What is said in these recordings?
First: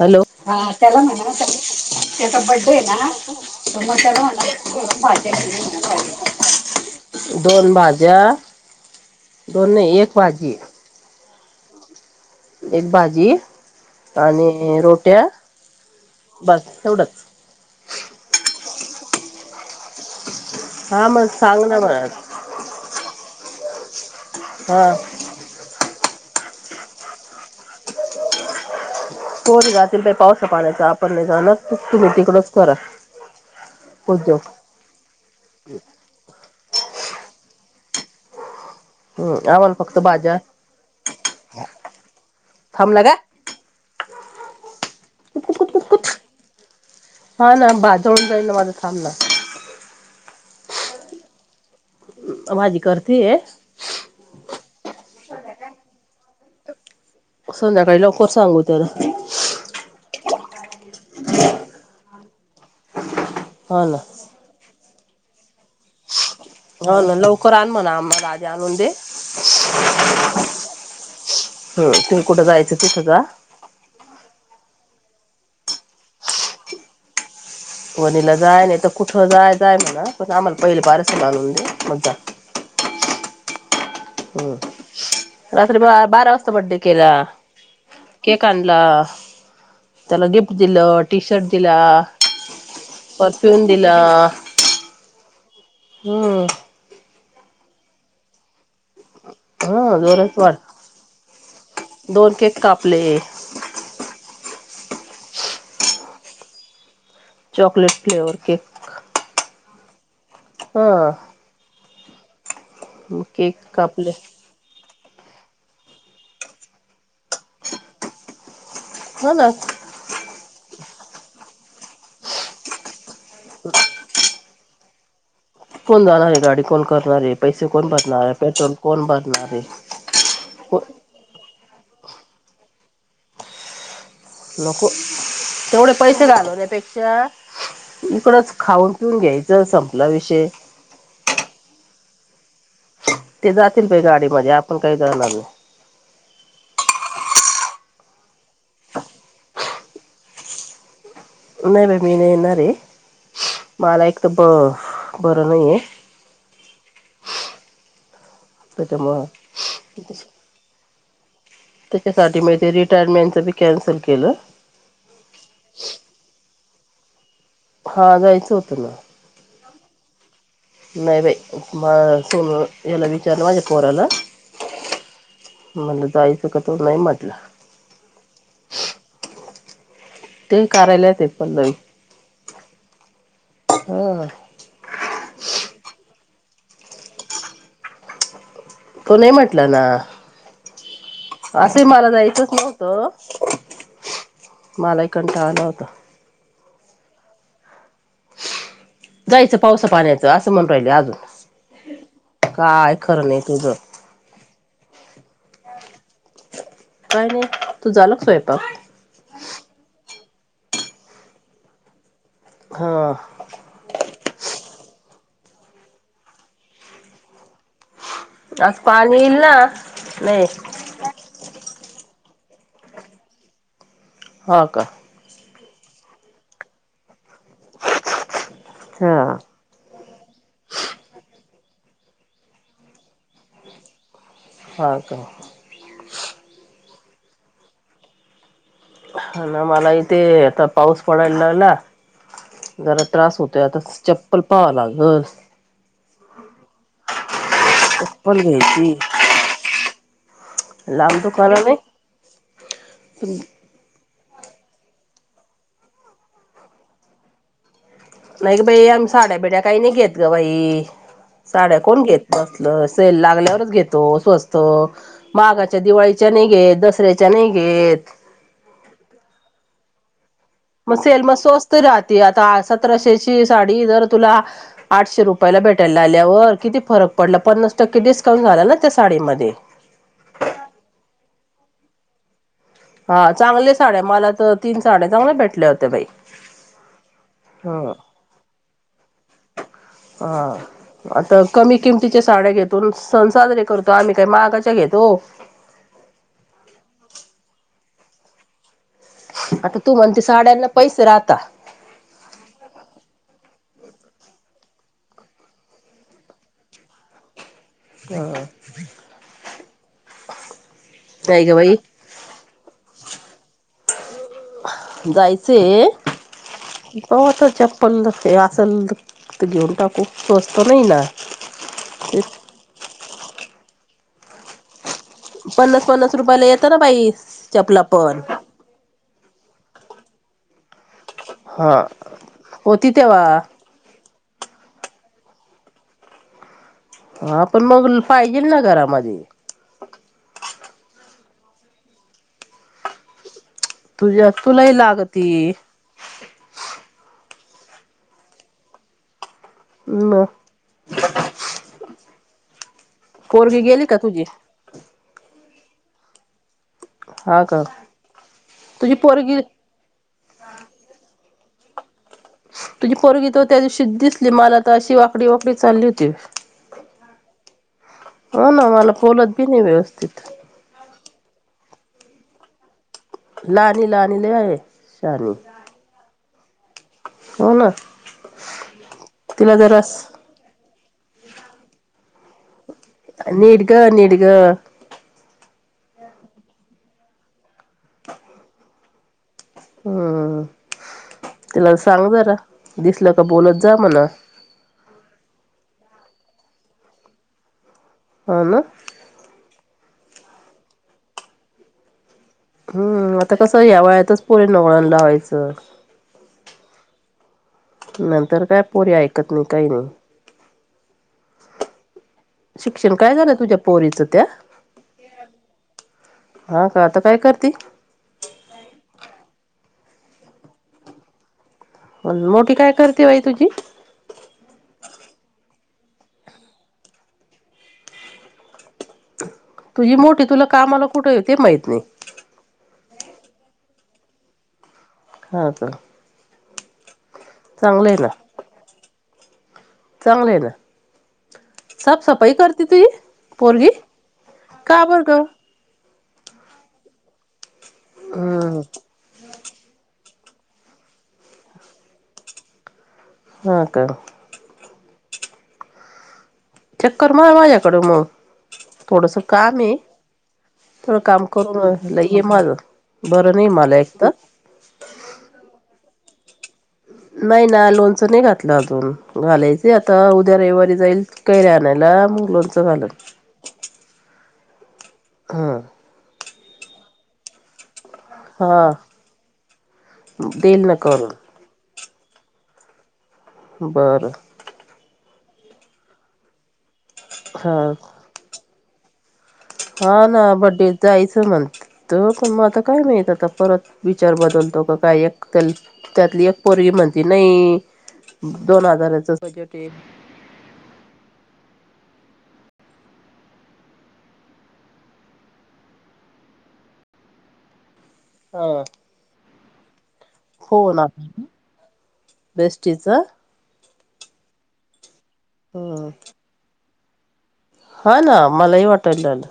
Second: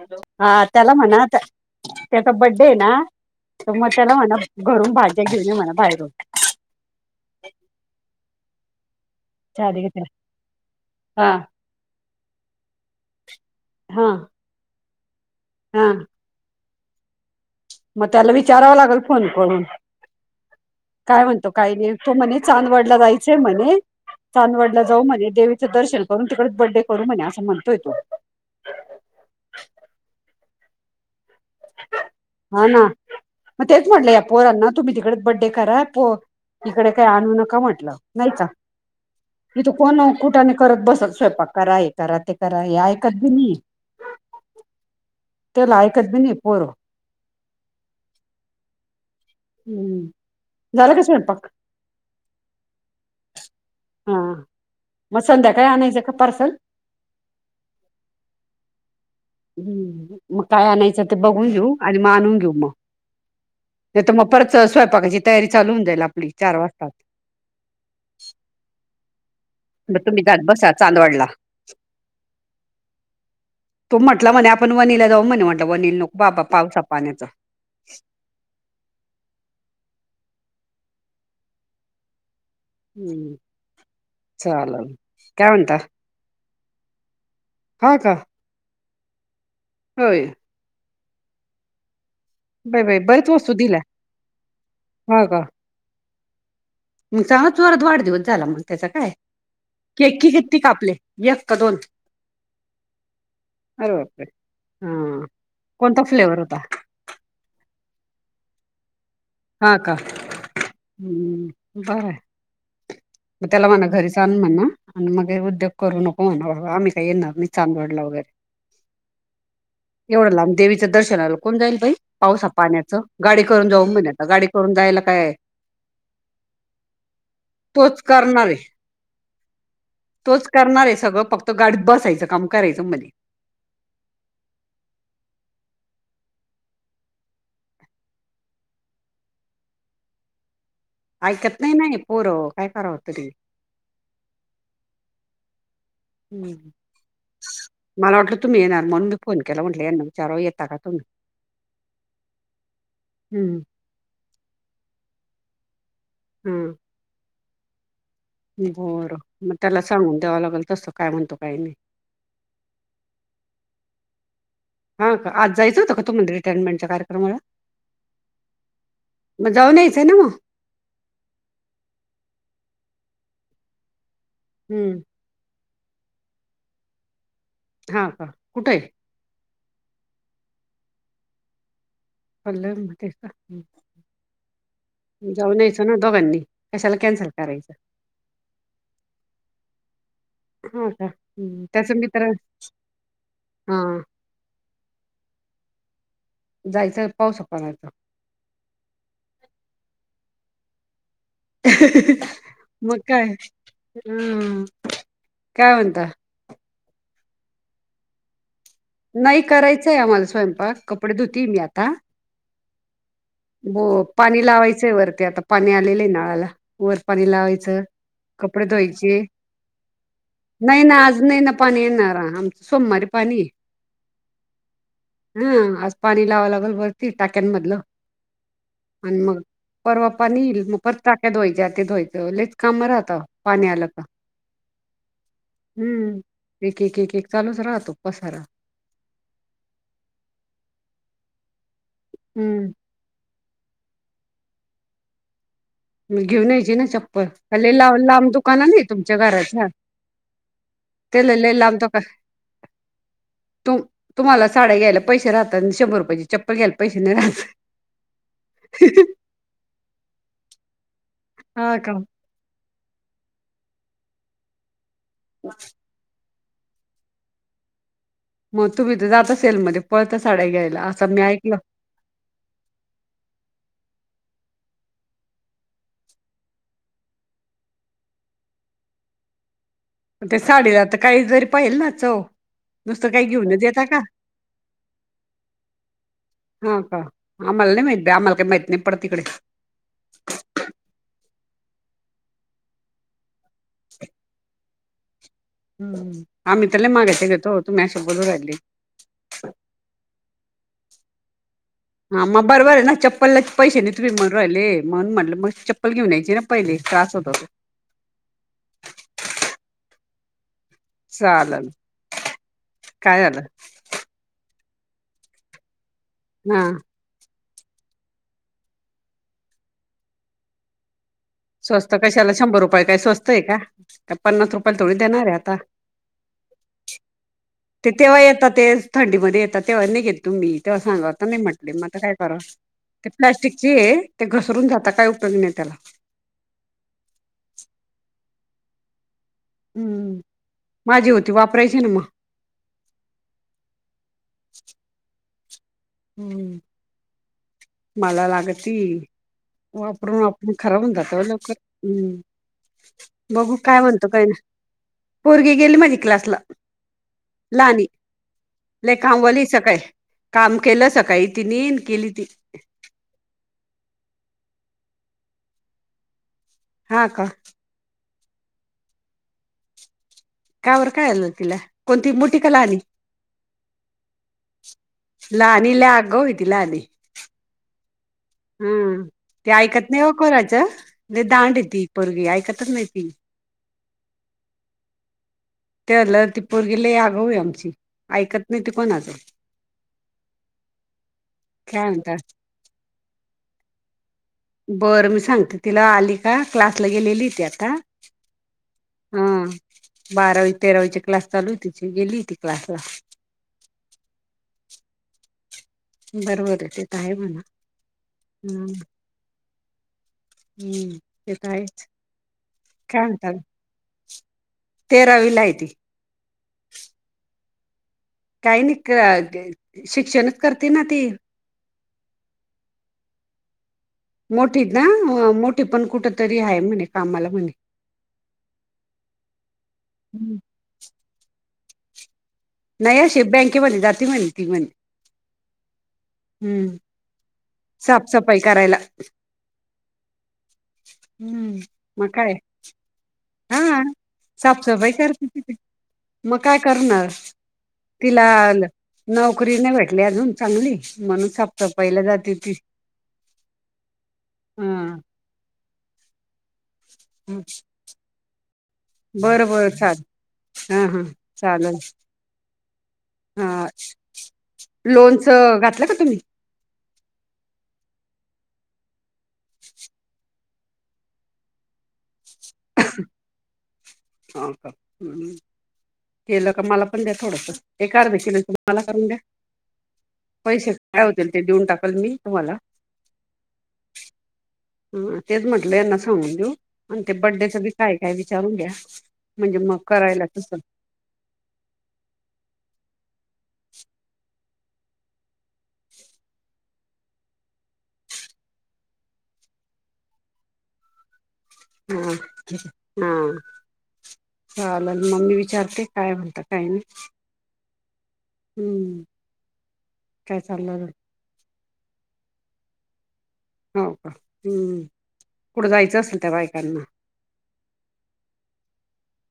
Hello! हा त्याला म्हणाव त्याचा बड्डे आहे बर्थडे ना तर मग हाय त्याला म्हणा घरून भाज्या घेऊन ये म्हणा ना, बाहेरून [unintelligible] दोन भाज्या चहा दोन दे ग नाही एक त्याला भाजी. हा एक भाजी हा आणि रोट्या हा! बस तेवढेच. मग त्याला विचाराव लागेल फोन करून हा काय मग म्हणतो सांग काही ना नाही मला तू म्हणे, चांदवडला जायचंय म्हणे, चांदवडला हा जाऊ म्हणे दे दर्शन करून तिकडेच बर्थडे करू म्हणे असं म्हणतोय तो. कोर जातील पावसा पाण्याचा आपण नाही जाण. हा ना म तेच म्हणले या उद्योग पोरन. तुम्ही तिकडेच बड्डे करा प इकडे काही आणू नका म्हटलं. नाही का! हम्म तिथं आम्हाला कोण फक्त वो भाज्या कुठाने करत बसत स्वयंपाक करा हे करा ते करा हे थांबला का ऐकत बी नाही. त्याला ऐकत बी नाही पोर. हा ना बाजवून जाईल [unintelligible] हम्म्म झाला का स्वयंपाक? माजी करते ये. हां मग संध्याकाळी आणायचं का [unintelligible] संध्याकाळी लवकर सांगुद्याच. हं मग काय आणायचं ते बघून घेऊ आणि मग आणून घेऊ मग हा ना [unintelligible] परत स्वयंपाकाची तयारी चालू होऊन जाईल आपली. चार वाजता. हो ना लवकर आण म्हणा आम्हाला आधी आणून दे. मग तुम्ही जात बसा चांदवडला. [inaudible] हम कुठं जायचं तिथे जा. तो म्हटला, म्हणे आपण वनीला जाऊ म्हणे म्हटलं वनीला नको बाबा पावसा पाण्याचं. वणीला जाय नाहीतर कुठ जायचय म्हणा पण आम्हाला पहिले पार्सल आणून दे [unintelligible] [inaudible] चालल. काय हम् म्हणता? रात्री ब बारा वाजता बड्डे केला. हो का? केक आणला. होय त्याला गिफ्ट दिलं. टी शर्ट दिला. बाई बाई बरेच वस्तू परफ्युम दिल्या दिला. हा का. हम्म मग चांगलाच जोरात वाढदिवस झाला मंग त्याचा काय? हा केकी जोरात वाढ किती कापले. एक का दोन? दोन केक कापले अरे बापरे हं कोणता फ्लेवर होता? Chocolate flavour. हां का? हा ब [unintelligible] मग केक त्याला म्हणा कापले घरीच आण म्हण. आणि मगे उद्योग करू नको म्हणाव. आम्ही काय येणार नाही चांदवडला वगैरे हो ना. एवढं लांब देवीचं दर्शनाला कोण जाईल बाई पावसा पाण्याचं गाडी करून जाऊ म्हण. गाडी करून जायला काय कोण जाणार आहे गाडी कोण करणारे पैसे कोण तोच भरणार आहे करणार पेट्रोल कोण भधणार तोच करणार आहे सगळं फक्त गाडीत बसायचं काम करायचं मला लक तेवढे पैसे घालवण्यापेक्षा इकडंच खाऊन पिऊन घ्यायचं संपला विषय आऐकत नाही नाही पूर काय खरा होतरी ते जातील प गाडीमध्ये आपण काही करणार नाही हम् मला वाटलं तुम्ही येणार म्हणून मी फोन केला म्हटलं यांना विचारो येता का तुम्ही नाही बाई मी नाही येणारे हम्म मला एक तर ब बरं नाही आहे हम्म बरं त्याच्यामुळं मग त्याला सांगून द्यावां लागेल तसं काय म्हणतो काही नाही त्याच्यासाठी म ते रिटायरमेंटची कॅन्सल केलं हां का आज जायचंतं का तुण रिटयनमेंटच्या कार्यक्रमाला हा जायचं होतं ना मग जाऊनहीचं आहे ना मग नाही बाई म स याला विचारण माझ्या पोराला हम्म म्हणलं जायचं का? तो नाही म्हटला. हाहा [unintelligible] ते करायला ते पण हा [unintelligible] जाऊन यायचं ना दोघांनी कशाला कॅन्सल करायचं. तो नाही म्हटलं ना होा का असे त्याच मला मित्र जायचंच नव्हतं हा मला एक कंठाव नव्हतं जायचं पाऊसपाडयच जायचं पावस पाण्याचं असं म्हण राहिल अजून काय मकाय खरं नाही तुझं ह काय म्हणता काही नाही तू झाल स्वयंपाक नाही करायचंय आम्हाला स्वयंपाक कपडे धुतेय मी आता हा ब पाणी लावायचंय वर ते आता पाणी आलेलं आहे नळाला वरपाणी लावायचं कपडे आज पाणी धुवायचे येईल ना नाही ना आज नाही ना पाणी येणार आमं सोमवारी पाणी हो का हा आज पाणी लावां लागल वरती टाक्यांमधलं आणि हा मग परवा पाणी येईल मग परत चाक्या धुवायच्या ते धुवायचं ललेच काम राहतं पाणी आलं तर हा का हम्म एक एक एक एक चालूच राहतो पसारा ह ना मला इथे आता पाऊस पडायला लावला हम्म जरा त्रास होतोय आता चप्पल पाहा ना लागल मी घेऊन यायची ना चप्पल हले ला लांब चप्पल दुकान ना घ्यायची तुमच्या घराच्या लांब ते ल दुकान ल लाम तो का नाही [unintelligible] तुम तुम्हाला साड्या घ्यायला पैसे राहतात शंभरुपयाची चप्पल घ्यायला पैसे नाही राहत नाही ग बाई आम्ही साड्या बिड्या काही नाही घेत ग बाई हा साड्या का कोण घेत बसलं सेल लागल्यावरच घेतो स्वस्त माघाच्या दिवाळी चने ग दसरे चने घेत मग तुम्ही तर जाता सेलमध्येध्ये पळता साड्या घ्यायला मग असं मी सेल मग ऐकलं. स्वस्त राहते आता सतराशेची साडी जर तुला आठशे रुपयाला भेटायला आल्यावर किती फरक पडला पन्नास टक्के डिस्काउंट झाला ना त्या साडीमध्ये ते साडीला तर काही जरी पाहिल ना चव नुसतं काही हा घेऊनच चांगले येता का? साड्या मला तर तीन साड्या चांगल्या भेटल्या होत्या बाई हा का आम्हा ह नाही माहित आम्हाला का माहत नाही पडते इकडे हा आता कमी किमतीच्या साड्या घेतून सण साजरे करतो आम्ही काही महागाच्या घेतो आम्ही तर लय मागायचे गेतो तुम्ही सोबतून राहिली आता तू म्हणते साड्यांना पैसे राहता हां मग बरबर आहे ना चप्पलला पैसे नाही तुम्ही म्हणून राहिले म्हण म्हटले मग चप्पल घेऊन यायची ना पहिले त्रास होत होो ह [unintelligible] नाही ग चालल बाई काय आलं जायचंय हा बाच चप्पल हे असल घेऊन टा खूप स्वस्त नाही ना स्वस्त ते कशाला शंभर रुपये काय स्वस्त आहे का पन्नास रुपये थोडी देणार आहे आता पन्नास पन्नास रुपयाला येतं ना बाई चपला ते तेव्हा पण येतात ते थंडी मध्ये येतात तेव्हा नाही घेत तुम्ही तेव्हा सांगा नाही म्हटले हा म काय कर होती ते तेव्हा प्लॅस्टिकचे ते घसरून जात काय उपयोग नाही त्याला हा पण मग पाहिजेल ना घरामध्ये हम्म माझी होती वापरायची ना मग तुझ्या तुलाही लाग त हम्म मला लागती वापरून म वाप खरा होण जात लवकर हम् बघू पोरगी काय गेली का म्हणतो तुझी काही ना पोरगी गेली माझी क्लासला हा का लहणी तुझी लईक पोरगी आबवली सकाळी काम केलं सकाळी तिने केली ती तुझी पोरग तर त्या दिवशी दिसली मला आता अशी वाकडी वाकडी चालली होती हा का हो ना मला बोलत बी नाही व्यवस्थित कावर काय आलं तिला कोणती मोठी कला आणि [unintelligible] लाणी लणीले आहेई सणी [unintelligible] ती लय आगाऊ ती लाली, ना तिला ऐकत जरास नाही को राज दांड येती पगी ऐकतच नाही ती नीड ग नीड ग ते आलं ती पोरगिले आगऊ आमची ऐकत नाही ती कोणाचं हम्म तिला काय सांग म्हणता जरा दिसलं का बोलत जा म्हणा बरं मी सांगते तिला आली का क्लासला गेलेली त आता ह ना हा बारावी तेरावी चे क्लास चालूआहेत ची गेली ती क्लासला हम्म आता कसं या वयातच पोरींना वळण लावायचं [unintelligible] नंतर काय हम्म पोरी ऐकत नाही काही नाही हम्म ते तर आहेच शिक्षण काय झालं तुझ्या पोरीचं त्या? तेरावीला आहे ती हा का आता काय करते काही नाही शिक्षणच करते ना ती मोठी काय करते बाई तुझी? मोठी ना, मोठी पण कुठ तरी आहे म्हणे कामाला म्हणे! [inaudible] तुझी मोठी हम्म. तुला कामाला कुठे आहे ते माहित नाही नाही अे बँके म्हणे जाती म्हणे ती म्हणे हा तर- हम्म साफसफाई करायला चांगले आहे ना! हम्म मग साफसफाई काय करते तुझी पोरगी हा का साफसफाई बर ग करते तिथ मग काय करणार तिला हम्म नोकरी नाही भेटली अजून चांगली म्हणून, साफसफाईला जाते ती हा का? हम् चक्कर मार माझ्याकडे मग थोडस बरं काम बर आहे चालेल हा थोडं हा काम चालेल करून ये माझ बरं नाही मला एक तर लोनचं घातलं का तुम्ही? नाही ना लोणचं नाही घातलं अजून घालायच आता उद्या रविवारी जाईल कैरा नाहीला मग घालल [unintelligible] हम्म केलं का मला पण द्या थोडं. एका अर्धेशी हा नंतम्हाला करून द्या देईल पैसे ना काय करून होतील ते देऊन टाकल मी तुम्हाला. बरं. हा तेच म्हटलं यांना सांगून देऊ आणि ते बड्डेच हा बी काय काय विचारून घ्या म्हणजे मग हा करायला ना तसं बड्डे जायचं म्हण तो पण मग आता काय माहीत आता परत विचार बदलतो का काय? एक त्या त्यातली एक पोरवी म्हणती नाही दोन हजाराच स टे हा हा चाले मम्मी विचारते काय म्हणत काही नाही हा हम्म काय हो चाललं ना अजून? आता बेस्टीच. हो का हम् कुठं हम्म जायचं असल त्या बायकांना हा ना मलाही वाटयला झालं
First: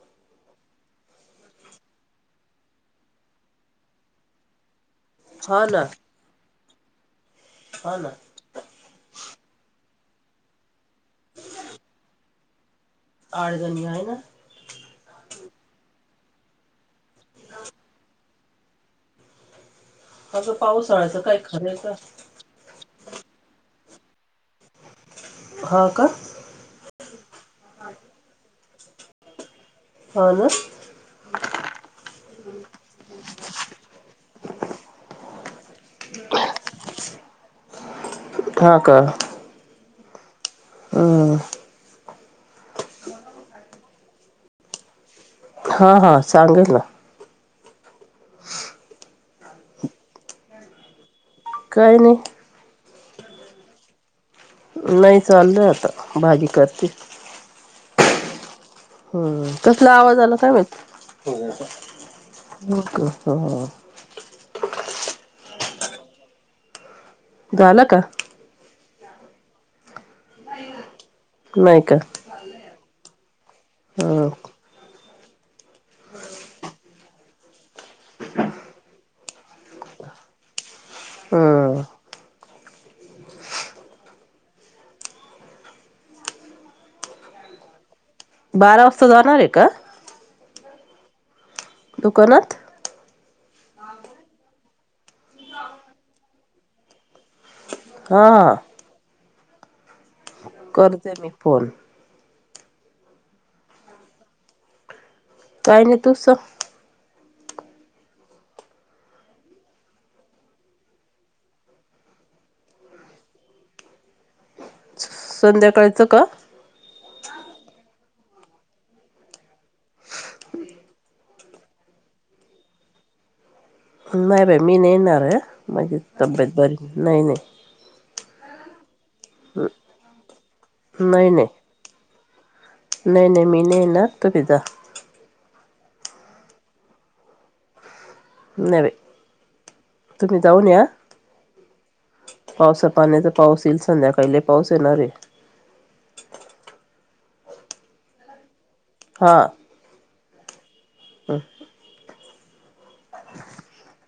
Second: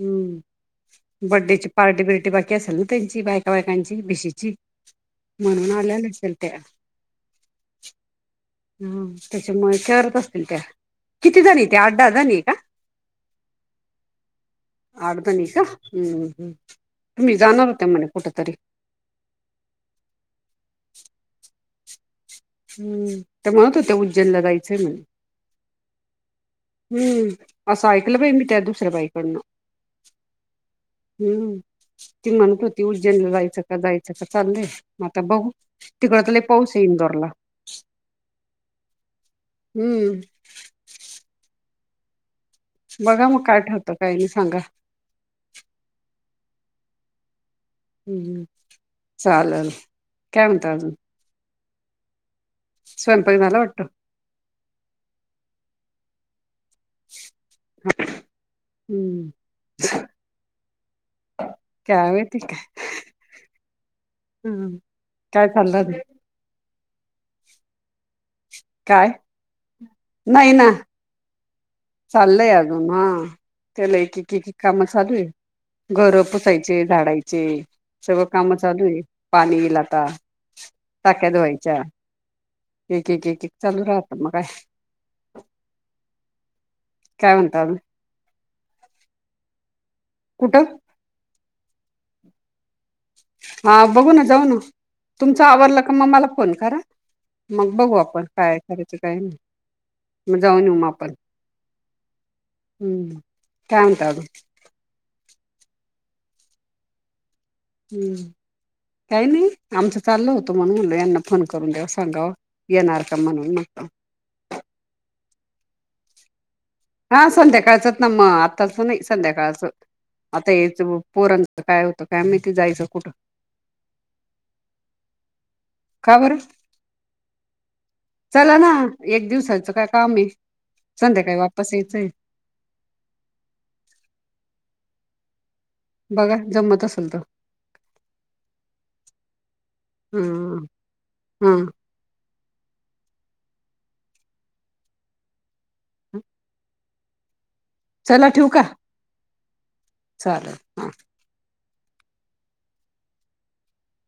हम्म बड्डेची पार्टी बिर्टी बाकी असेल ना त्यांची बायका बायकांची भिशीची हा म्हणून ना आल्या लचल त्या्या हा ना ह त्याच्यामुळे करत असतील त्या किती जणी त्या आठ दहा जाणी का आड जनया आहे ना अडदणी का हम्मम् हम् तुम्ही जाणार होते म्हणे कुठेतरी अगं पावसाळ्याचं काय खरं का हम् ते म्हणत होते उज्जैनला जायचंय म्हणे हा का हम्म असं ऐकलं बाई मी त्या दुसऱ्या बाईकडनं हन हम्म ती म्हणपती उज्जैनला जायचं का जायचं का चाललंय म आता बघू तिकड तले पाऊस आहे इंदोरला हा का हम्म हम बघा मग कायठवतं काय नाही सांगा हा हा सांगेल ना हम्म चालेल केम त काही नाही स्वयंपा दि नला वाटू नाही चाललत भाजी करते ह हम् कसला आवाज आला कावेत काय माहिती हम् काय चाललं गालक काय नाही ना नाही का चाललय अजून हा त्याला एक हम्म काम चालू आहे घरं पुसायचे झाडायचे सगळं काम चालू आहे पाणीलाता टाक्या धुवायच्या हम्म एक एक एक एक चालू राहत म काय काय उणट बारा वाजता जाणार आहे का कुठं दकानात हा बघू ना जाऊ ना तुमच आवरडलं का मग मला फोन करा मग बघू आपण हा काय करायचं काय ना मग जाऊन येऊ मग करते आपण मी फोन हम्म कायत काही नाही तूस हम्म काही नाही आमचं चाललं होतं म्हणून मुल यांना फोन करून द्याव सांगाव येणार का म्हणून मगत संध्याकाळचं का हा संध्याकाळचत नम आतस न संध्याकाळच म य पूरन काय होतं काय आम्ही ते जायचं कुठं नाही बाई मी नाही येणार माझी का बरं तब्येत बरी नाही नाही चला ना एक दिवसाचं काय काम आहे संध्याकाळी वापस यायचंय नाही-नाही मी नाही येणार, तुम्ही जा. बघा जमत असेल तर. नाई बाई ह तुम्ही जाऊन या. हा पावसा पाण्याच, पाऊस येईल संध्याकाळी लई पाऊस येणार रे. हम. चला ठेवू का. हां. चालेल. हा. [inaudible]